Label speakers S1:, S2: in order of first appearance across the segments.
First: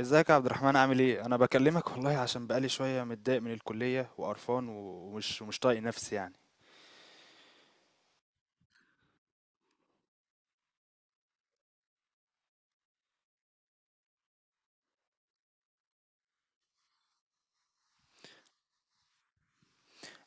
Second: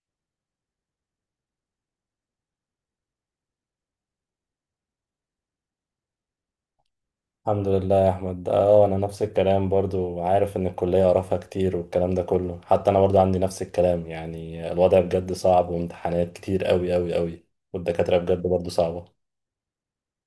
S1: ازيك يا عبد الرحمن، عامل ايه؟ انا بكلمك والله عشان بقالي شويه متضايق من الكليه وقرفان ومش طايق نفسي يعني.
S2: الحمد لله يا احمد. اه انا نفس الكلام برضو، عارف ان الكليه قرفها كتير والكلام ده كله، حتى انا برضو عندي نفس الكلام، يعني الوضع بجد صعب وامتحانات كتير قوي قوي قوي. والدكاتره بجد برضو صعبه.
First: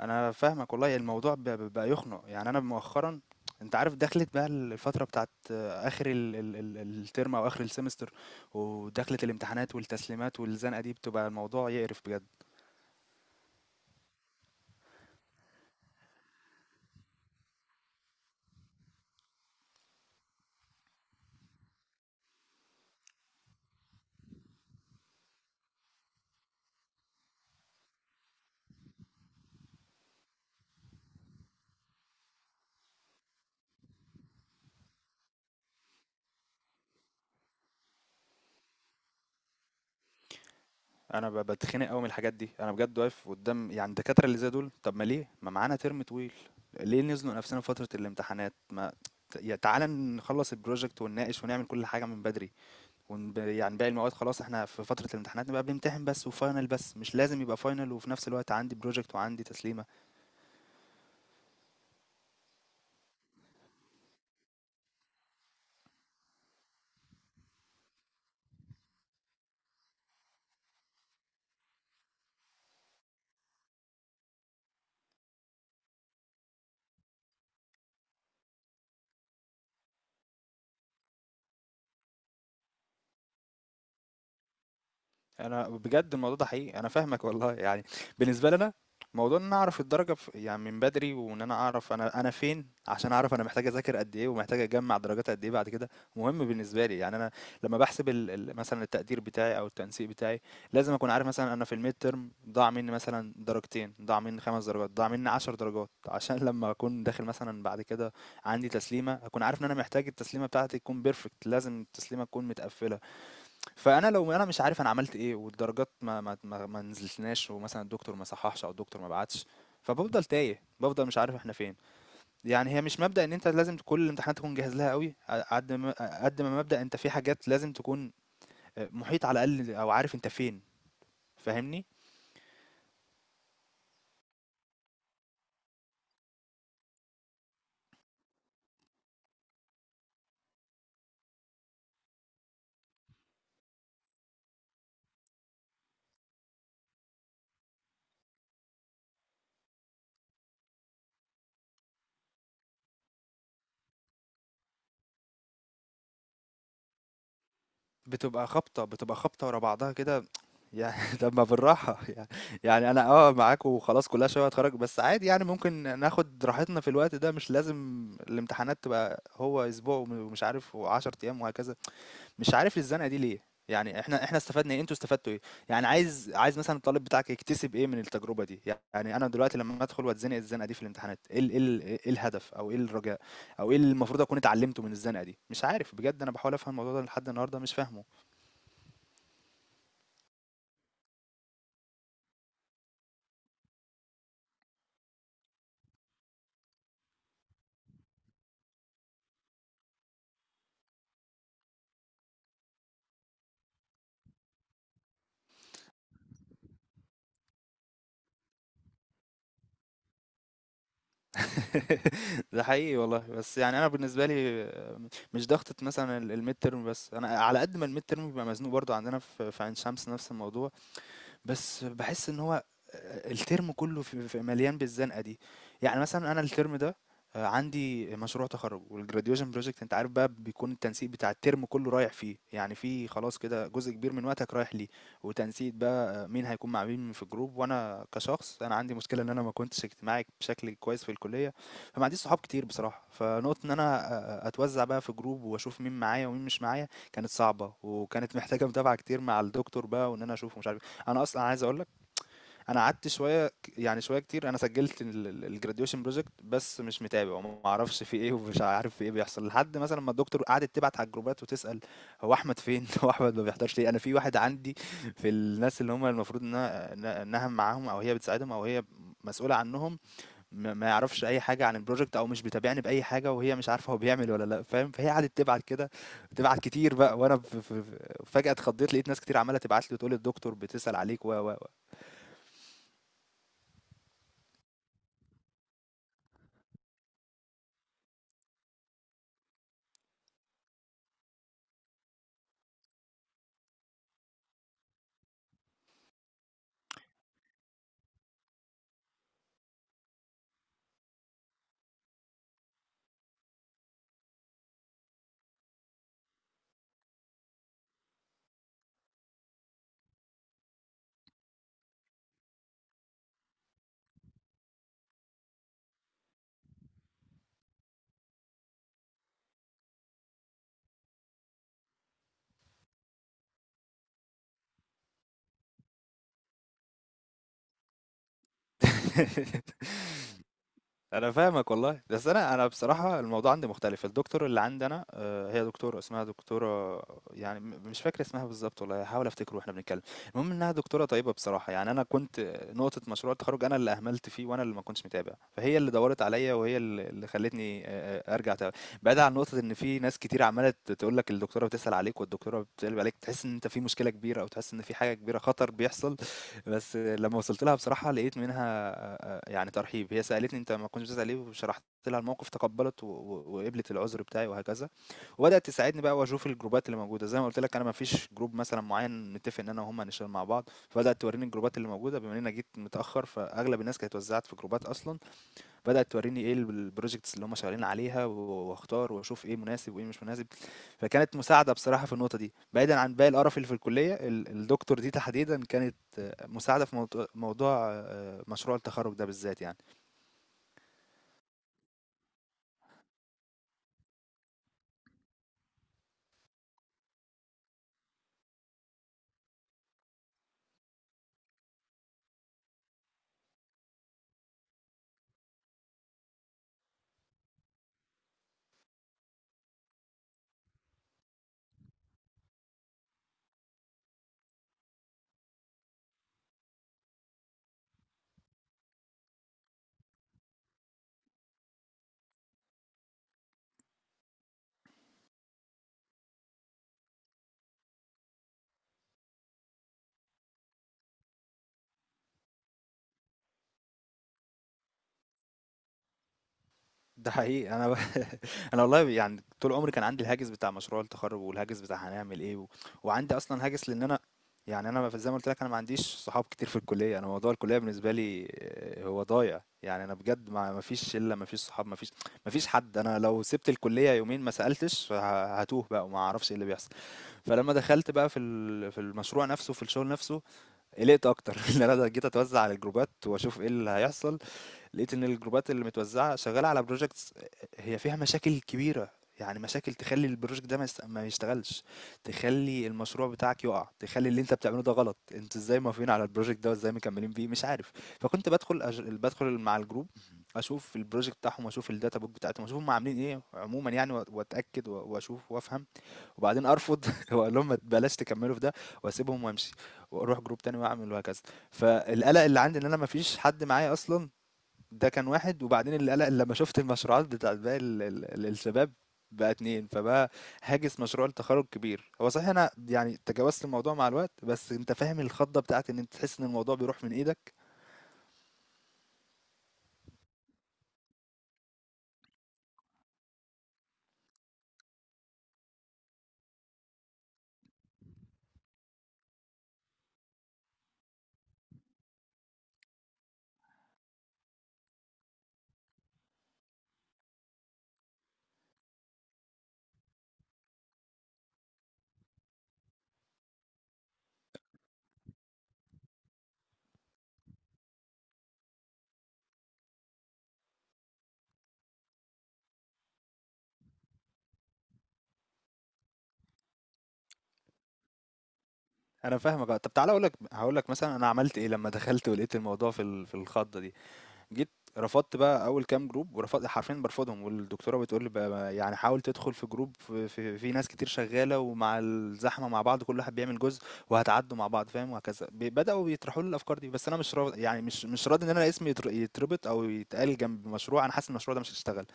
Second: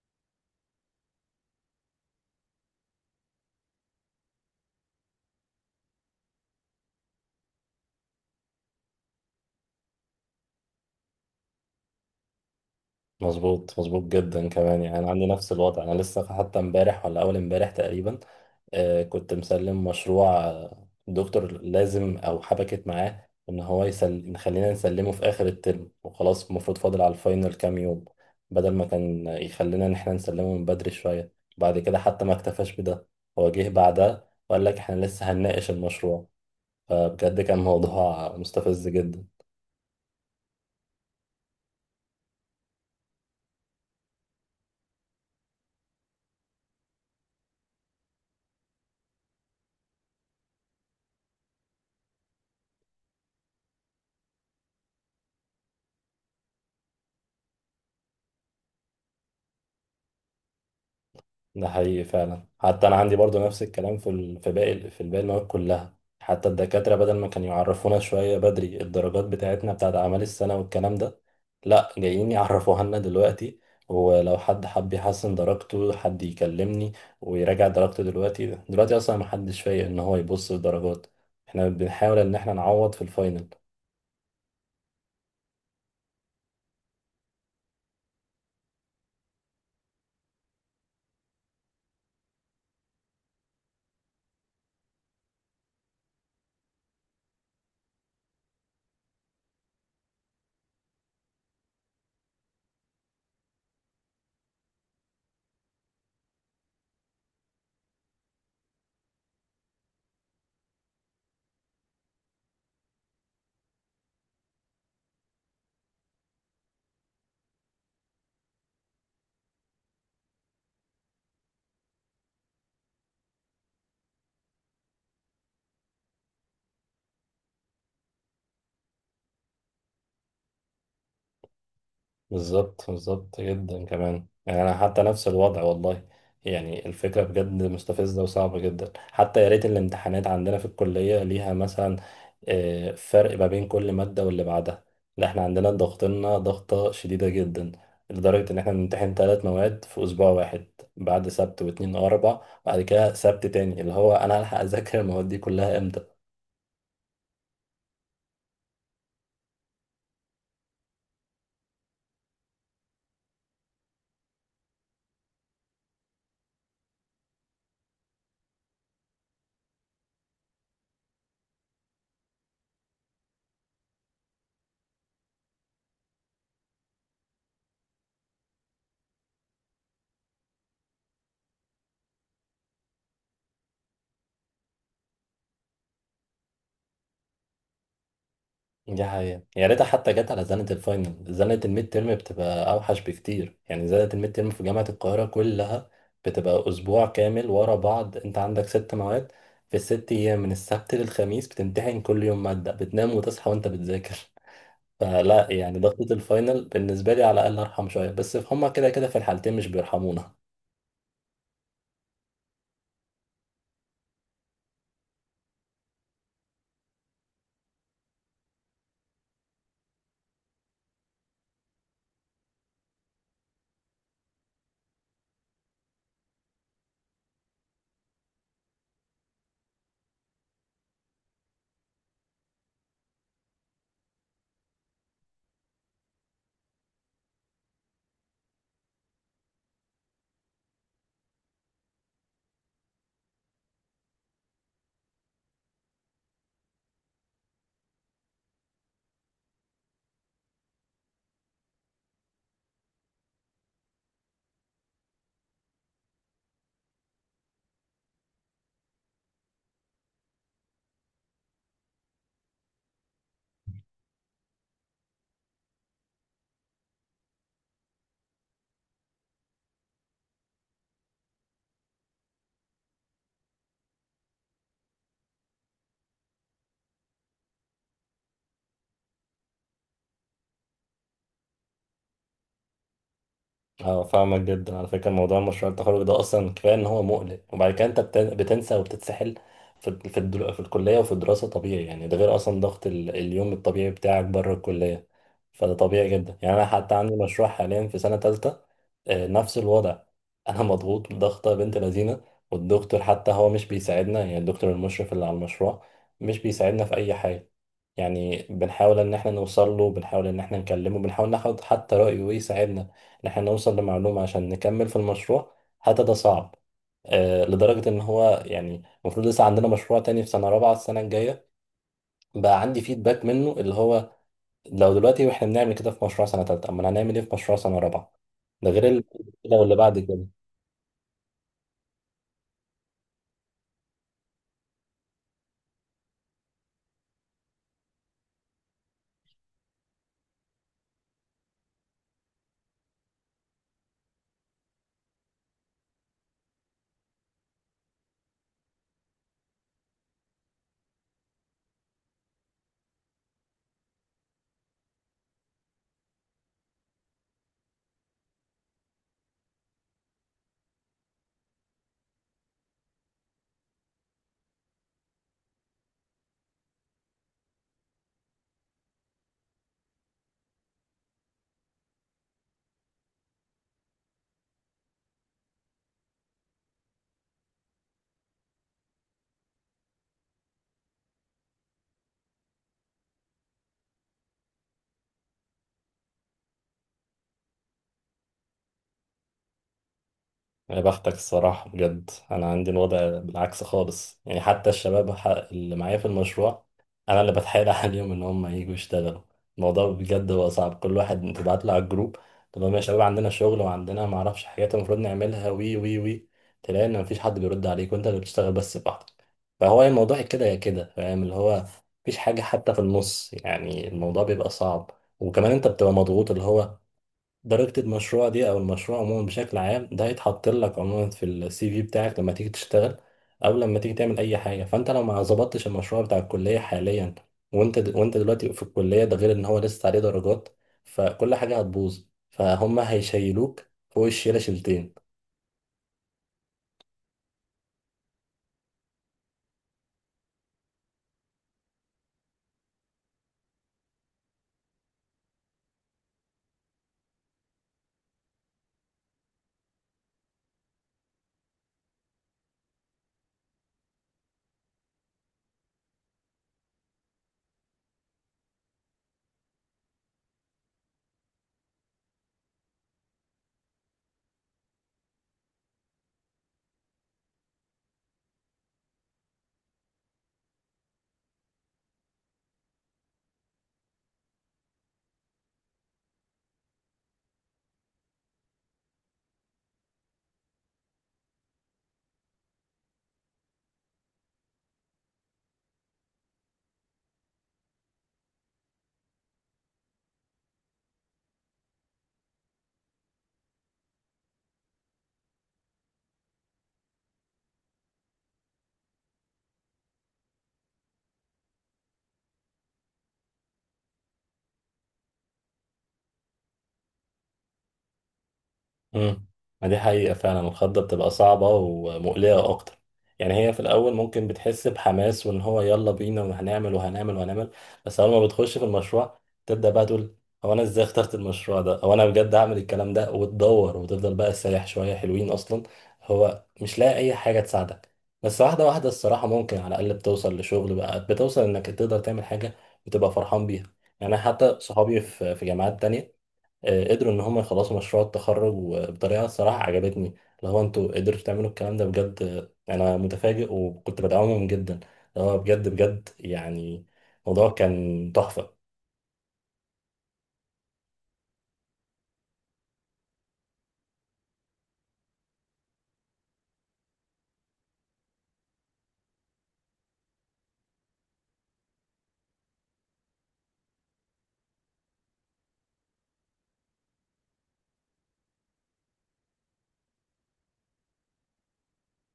S1: انا فاهمك والله، الموضوع بقى يخنق يعني. انا مؤخرا انت عارف دخلت بقى الفتره بتاعت اخر ال ال ال الترم او اخر السمستر. ودخلت الامتحانات والتسليمات والزنقه دي، بتبقى الموضوع يقرف بجد.
S2: مظبوط، مظبوط جدا كمان، يعني انا عندي نفس الوضع. انا لسه حتى امبارح ولا اول امبارح تقريبا، كنت مسلم مشروع، دكتور لازم او حبكت معاه ان هو نخلينا نسلمه في اخر الترم وخلاص، المفروض فاضل على الفاينل كام يوم، بدل ما كان يخلينا ان احنا نسلمه من بدري شوية. بعد كده حتى ما اكتفاش بده، هو جه بعدها وقال لك احنا لسه هنناقش المشروع. فبجد كان موضوع مستفز جدا.
S1: أنا باتخنق أوي من الحاجات دي، أنا بجد واقف قدّام يعني الدكاترة اللي زي دول. طب ما ليه؟ ما معانا ترم طويل، ليه نزنق نفسنا في فترة الامتحانات؟ ما يا تعالَ نخلّص الproject ونناقش ونعمل كل حاجة من بدري، يعني باقي المواد خلاص إحنا في فترة الامتحانات نبقى بنمتحن بس وfinal بس، مش لازم يبقى final وفي نفس الوقت عندي project وعندي تسليمة.
S2: ده حقيقي فعلا، حتى انا عندي برضو نفس الكلام في باقي، في باقي المواد كلها، حتى الدكاتره بدل ما كانوا يعرفونا شويه بدري الدرجات بتاعتنا بتاعت اعمال السنه والكلام ده، لا جايين يعرفوها لنا دلوقتي. ولو حد حب يحسن درجته، حد يكلمني ويراجع درجته دلوقتي، دلوقتي اصلا ما حدش فايق ان هو يبص للدرجات، احنا بنحاول ان احنا نعوض في الفاينل.
S1: أنا بجد الموضوع ده حقيقي، أنا فاهمك والله يعني. بالنسبة لي أنا موضوع إن أنا أعرف الدرجة يعني من بدري، وإن أنا أعرف أنا فين عشان أعرف أنا محتاج أذاكر قد إيه ومحتاج أجمّع درجات قد إيه بعد كده، مهم بالنسبة لي. يعني أنا لمّا باحسب ال ال مثلًا التقدير بتاعي أو التنسيق بتاعي، لازم أكون عارف مثلًا أنا في الmidterm ضاع منّي مثلًا درجتين، ضاع منّي 5 درجات، ضاع منّي 10 درجات، عشان لمّا أكون داخل مثلًا بعد كده عندي تسليمة، أكون عارف إن أنا محتاج التسليمة بتاعتي تكون perfect، لازم التسليمة تكون متقفّلة. فأنا لو أنا مش عارف أنا عملت إيه، والدرجات ما نزلتناش، ومثلا الدكتور ما صححش أو الدكتور ما بعتش، فبفضل تايه، بفضل مش عارف احنا فين. يعني هي مش مبدأ ان انت لازم كل الامتحانات تكون جاهز لها قوي قد ما، مبدأ انت في حاجات لازم تكون آه، محيط على الاقل او عارف انت فين. فاهمني؟
S2: بالظبط، بالظبط جدا كمان، يعني انا حتى نفس الوضع والله. يعني الفكره بجد مستفزه وصعبه جدا، حتى يا ريت الامتحانات عندنا في الكليه ليها مثلا فرق ما بين كل ماده واللي بعدها. لا احنا عندنا ضغطنا ضغطه شديده جدا، لدرجه ان احنا بنمتحن 3 مواد في اسبوع واحد، بعد سبت واثنين واربع، بعد كده سبت تاني، اللي هو انا هلحق اذاكر المواد دي كلها امتى؟
S1: بتبقى خبطة، بتبقى خبطة ورا بعضها كده يعني. طب ما بالراحة يعني. يعني أنا آه معاك وخلاص، كلها شوية وهاتخرّج، بس عادي يعني ممكن ناخد راحتنا في الوقت ده، مش لازم الامتحانات تبقى هو أسبوع ومش عارف و10 أيام وهكذا. مش عارف الزنقة دي ليه؟ يعني إحنا استفدنا إيه، أنتم استفدتوا إيه؟ يعني عايز مثلًا الطالب بتاعك يكتسب إيه من التجربة دي؟ يعني أنا دلوقتي لمّا أدخل وأتزنق الزنقة دي في الامتحانات، إيه ال إيه ال إيه الهدف أو إيه الرجاء أو إيه اللي المفروض أكون اتعلمته من الزنقة دي؟ مش عارف بجد، أنا باحاول أفهم الموضوع ده لحد النهارده مش فاهمه.
S2: دي حقيقة، يا ريتها حتى جت على زنة الفاينل، زنة الميد تيرم بتبقى أوحش بكتير. يعني زنة الميد تيرم في جامعة القاهرة كلها بتبقى أسبوع كامل ورا بعض، أنت عندك 6 مواد في الست أيام من السبت للخميس، بتمتحن كل يوم مادة، بتنام وتصحى وأنت بتذاكر. فلا، يعني ضغطة الفاينل بالنسبة لي على الأقل أرحم شوية، بس هما كده كده في الحالتين مش بيرحمونا.
S1: ده حقيقي والله، بس يعني انا بالنسبه لي آه، مش ضغطه مثلا الميد ترم بس، انا على قد ما الميد ترم بيبقى مزنوق برضو عندنا في عين شمس نفس الموضوع. بس باحس إن هو الترم كله ف ف مليان بالزنقة دي. يعني مثلًا أنا الترم ده عندي مشروع تخرُّج والgraduation project، أنت عارف بقى بيكون التنسيق بتاع الترم كله رايح فيه، يعني في خلاص كده جزء كبير من وقتك رايح ليه. وتنسيق بقى آه، مين هيكون مع مين في الجروب، وأنا كشخص أنا عندي مشكلة إن أنا ما كنتش اجتماعي بشكل كويس في الكلية، فما عنديش صحاب كتير بصراحة. فنقطة إن أنا أتوزّع بقى في جروب وأشوف مين معايا ومين مش معايا كانت صعبة، وكانت محتاجة متابعة كتير مع الدكتور بقى وإن أنا أشوفه ومش عارف إيه. انا اصلا عايز اقول لك، انا قعدت شويه، يعني شويه كتير. انا سجلت الجراديويشن بروجكت بس مش متابع وما اعرفش في ايه، ومش عارف في ايه بيحصل، لحد مثلا ما الدكتور قعدت تبعت على الجروبات وتسال هو احمد فين. هو احمد ما بيحضرش ليه؟ انا في واحد عندي في الناس اللي هم المفروض انها معاهم او هي بتساعدهم او هي مسؤوله عنهم، ما يعرفش اي حاجه عن البروجكت او مش بيتابعني باي حاجه، وهي مش عارفه هو بيعمل ولا لا، فاهم؟ فهي قعدت تبعت كده، تبعت كتير بقى وانا فجاه اتخضيت، لقيت ناس كتير عماله تبعت لي وتقول الدكتور بتسال عليك و
S2: اه، فاهمك جدا. على فكرة موضوع مشروع التخرج ده أصلا كفاية إن هو مقلق، وبعد كده أنت بتنسى وبتتسحل في الكلية وفي الدراسة. طبيعي، يعني ده غير أصلا ضغط اليوم الطبيعي بتاعك بره الكلية. فده طبيعي جدا، يعني أنا حتى عندي مشروع حاليا في سنة تالتة، نفس الوضع. أنا مضغوط ضغطة بنت لذينة. والدكتور حتى هو مش بيساعدنا، يعني الدكتور المشرف اللي على المشروع مش بيساعدنا في أي حاجة. يعني بنحاول إن إحنا نوصل له، بنحاول إن إحنا نكلمه، بنحاول ناخد حتى رأيه ويساعدنا إن إحنا نوصل لمعلومة عشان نكمل في المشروع، حتى ده صعب. لدرجة إن هو، يعني المفروض لسه عندنا مشروع تاني في سنة رابعة السنة الجاية، بقى عندي فيدباك منه، اللي هو لو دلوقتي وإحنا بنعمل كده في مشروع سنة تالتة، أمال هنعمل إيه في مشروع سنة رابعة؟ ده غير كده واللي بعد كده.
S1: أنا فاهمك والله، بس أنا بصراحة الموضوع عندي مختلف. الدكتور اللي عندي أنا هي دكتورة اسمها دكتورة، يعني مش فاكر اسمها بالضبط والله، هاحاول أفتكره واحنا بنتكلم. المهم إنها دكتورة طيبة بصراحة. يعني أنا كنت نقطة مشروع التخرُّج، أنا اللي أهملت فيه وأنا اللي ما كنتش متابع، فهي اللي دَوَّرت عليَّ، وهي اللي خلّتني أرجع بعيدًا عن نقطة إن في ناس كتير عمّالة تقول لك الدكتورة بتسأل عليك والدكتورة بتقلِّب عليك، تحس إن أنت في مشكلة كبيرة أو تحس إن في حاجة كبيرة خطر بيحصل. بس لمّا وصلت لها بصراحة، لقيت منها يعني ترحيب. هي سألتني أنت ما كنتش بتسأل ليه، وشرحت لها الموقف، تقبّلت و و وقبلت العذر بتاعي وهكذا. وبدأت تساعدني بقى وأشوف الجروبات اللي موجودة. زي ما قُلت لك، أنا ما فيش جروب مثلًا معيّن متّفق إن أنا وهُم هنشتغل مع بعض، فبدأت تورّيني الجروبات اللي موجودة، بما إن أنا جيت متأخّر فأغلب الناس كانت اتوزّعت في جروبات أصلًا. بدأت تورّيني إيه الprojects اللي هُم شغالين عليها واختار واشوف إيه مناسب وإيه مش مناسب. فكانت مساعدة بصراحة في النقطة دي، بعيدا عن باقي القرف اللي في الكلية. الدكتور دي تحديدا كانت آه، مساعدة في موضوع، آه، مشروع التخرج ده بالذات يعني.
S2: يا بختك الصراحة، بجد أنا عندي الوضع بالعكس خالص. يعني حتى الشباب اللي معايا في المشروع، أنا اللي بتحايل عليهم إن هم ييجوا يشتغلوا. الموضوع بجد هو صعب، كل واحد تبعت له على الجروب، تقول لهم يا شباب عندنا شغل وعندنا معرفش حاجات المفروض نعملها وي وي وي، تلاقي إن مفيش حد بيرد عليك وأنت اللي بتشتغل بس لوحدك. فهو الموضوع يا كده يا كده، فاهم؟ اللي هو مفيش حاجة حتى في النص، يعني الموضوع بيبقى صعب. وكمان أنت بتبقى مضغوط، اللي هو درجة المشروع دي أو المشروع عموما بشكل عام ده هيتحط لك عموما في السي في بتاعك لما تيجي تشتغل، أو لما تيجي تعمل أي حاجة، فأنت لو ما ظبطتش المشروع بتاع الكلية حاليا وأنت وأنت دلوقتي في الكلية، ده غير إن هو لسه عليه درجات، فكل حاجة هتبوظ، فهم هيشيلوك فوق الشيلة شيلتين.
S1: ده حقيقي انا. انا والله يعني طول عمري كان عندي الهاجس بتاع مشروع التخرج، والهاجس بتاع هنعمل ايه و… وعندي اصلا هاجس، لان انا يعني انا زي ما قلت لك، انا ما عنديش صحاب كتير في الكليه، انا موضوع الكليه بالنسبه لي آه، هو ضايع. يعني انا بجد ما فيش شله، ما فيش صحاب، ما فيش، ما فيش حد. انا لو سبت الكليه يومين ما سالتش، هتوه بقى وما اعرفش ايه اللي بيحصل. فلما دخلت بقى في في المشروع نفسه في الشغل نفسه، قلقت اكتر. ان انا جيت اتوزع على الجروبات واشوف ايه اللي هيحصل، لقيت ان الجروبات اللي متوزعه شغاله على بروجكتس، هي فيها مشاكل كبيره. يعني مشاكل تخلي البروجكت ده ما يشتغلش، تخلي المشروع بتاعك يقع، تخلي اللي انت بتعمله ده غلط. انتوا ازاي موافقين على البروجكت ده وازاي مكملين بيه؟ مش عارف. فكنت بدخل بدخل مع الجروب، اشوف البروجكت بتاعهم واشوف الداتا بوك بتاعتهم واشوف هم عاملين ايه عموما يعني واتاكد واشوف وافهم، وبعدين ارفض. واقول لهم ما بلاش تكملوا في ده، واسيبهم وامشي، واروح جروب تاني واعمل وهكذا. فالقلق اللي عندي ان انا ما فيش حد معايا اصلا، ده كان واحد. وبعدين القلق اللي لما شفت المشروعات بتاعت باقي الشباب، بقى اتنين. فبقى هاجس مشروع التخرج كبير. هو صحيح انا يعني تجاوزت الموضوع مع الوقت، بس انت فاهم الخضه بتاعت ان انت تحس ان الموضوع بيروح من ايدك.
S2: امم ما دي حقيقة فعلا، الخضة بتبقى صعبة ومقلقة أكتر. يعني هي في الأول ممكن بتحس بحماس، وإن هو يلا بينا وهنعمل وهنعمل وهنعمل. بس أول ما بتخش في المشروع، تبدأ بقى تقول هو أنا إزاي اخترت المشروع ده؟ هو أنا بجد هعمل الكلام ده؟ وتدور وتفضل بقى سايح شوية، حلوين أصلا، هو مش لاقي أي حاجة تساعدك. بس واحدة واحدة الصراحة ممكن على الأقل بتوصل لشغل بقى، بتوصل إنك تقدر تعمل حاجة وتبقى فرحان بيها. يعني أنا حتى صحابي في جامعات تانية قدروا ان هم يخلصوا مشروع التخرج، وبطريقه الصراحه عجبتني، اللي هو انتوا قدرتوا تعملوا الكلام ده بجد. انا متفاجئ وكنت بدعمهم جدا، اللي هو بجد بجد، يعني الموضوع كان تحفه.
S1: انا فاهمك آه. طب تعالى اقول لك، هقول لك مثلا انا عملت ايه لما دخلت ولقيت الموضوع في في الخضه دي. جيت رفضت بقى أول كام جروب، ورفضت حرفيًا بارفضهم، والدكتورة بتقول لي: "ب ب يعني حاول تدخل في جروب ف ف في ناس كتير شغالة ومع الزحمة مع بعض كل واحد بيعمل جزء وهتعدّوا مع بعض." فاهم؟ وهكذا. بدأوا يطرحوا لي الأفكار دي، بس أنا مش راض يعني مش راضي إن أنا اسمي يتربط أو يتقال جنب مشروع أنا حاسس إن المشروع ده مش هيشتغل.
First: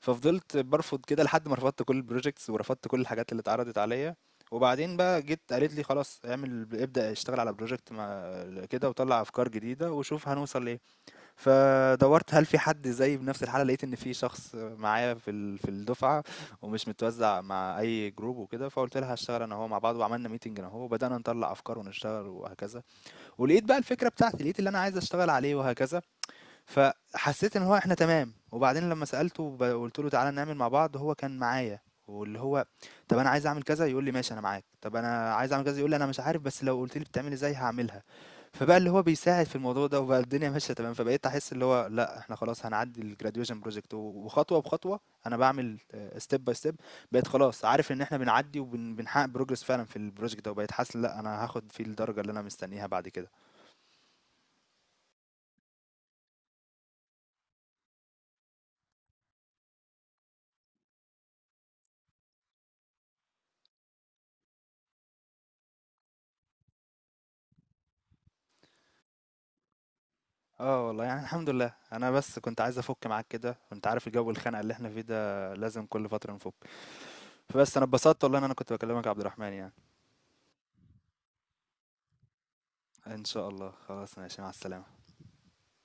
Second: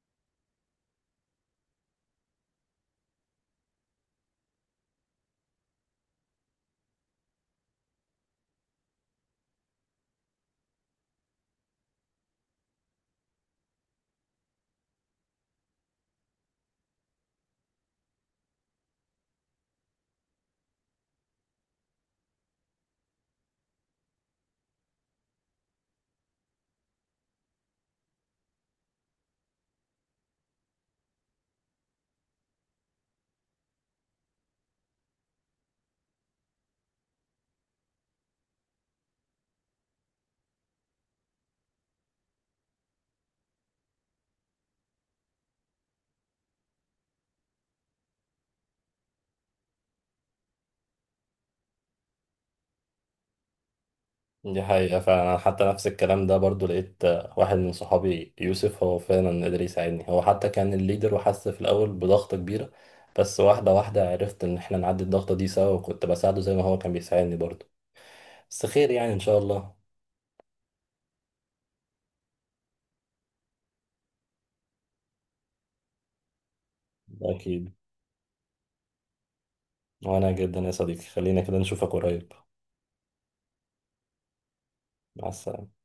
S1: ففضلت بارفض كده لحد ما رفضت كل الprojects ورفضت كل الحاجات اللي اتعرضت عليَّ. وبعدين بقى جيت قالت لي: "خلاص ابدأ اشتغل على project ما كده، وطلّع أفكار جديدة وشوف هنوصل لإيه." فدورت هل في حد زيي بنفس الحالة، لقيت ان في شخص معايا في في الدفعة، ومش متوزع مع اي جروب وكده. فقلت لها هشتغل انا وهو مع بعض، وعملنا ميتنج انا وهو وبدأنا نطلع افكار ونشتغل وهكذا. ولقيت بقى الفكرة بتاعتي، لقيت اللي انا عايز اشتغل عليه وهكذا. فحسيت ان هو احنا تمام. وبعدين لما سألته وقلت له تعالى نعمل مع بعض هو كان معايا، واللي هو طب انا عايز اعمل كذا يقول لي ماشي انا معاك، طب انا عايز اعمل كذا يقول لي انا مش عارف بس لو قلت لي بتعمل ازاي هعملها. فبقى اللي هو بيساعد في الموضوع ده، وبقى الدنيا ماشيه تمام. فبقيت احس اللي هو لا احنا خلاص هنعدي الجراديويشن بروجكت، وخطوه بخطوه انا بعمل، ستيب باي ستيب. بقيت خلاص عارف ان احنا بنعدي وبنحقق بروجرس فعلا في البروجكت ده، وبقيت حاسس لا انا هاخد فيه الدرجه اللي انا مستنيها بعد كده.
S2: دي حقيقة فعلا، أنا حتى نفس الكلام ده برضو. لقيت واحد من صحابي يوسف هو فعلا قدر يساعدني، هو حتى كان الليدر وحس في الأول بضغطة كبيرة. بس واحدة واحدة عرفت إن إحنا نعدي الضغطة دي سوا، وكنت بساعده زي ما هو كان بيساعدني برضو. بس خير يعني إن شاء الله.
S1: آه والله يعني الحمد لله. أنا بس كنت عايز أفُك معاك كده، وأنت عارف الجو الخانقة اللي إحنا فيه ده لازم كل فترة نفُك.
S2: أكيد.
S1: فبس أنا اتبسطت والله إن أنا كنت باكلمك يا عبد الرحمن يعني.
S2: وأنا جدا يا صديقي، خلينا كده نشوفك قريب.
S1: إن شاء الله، خلاص، ماشي، مع السلامة.
S2: مع السلامة.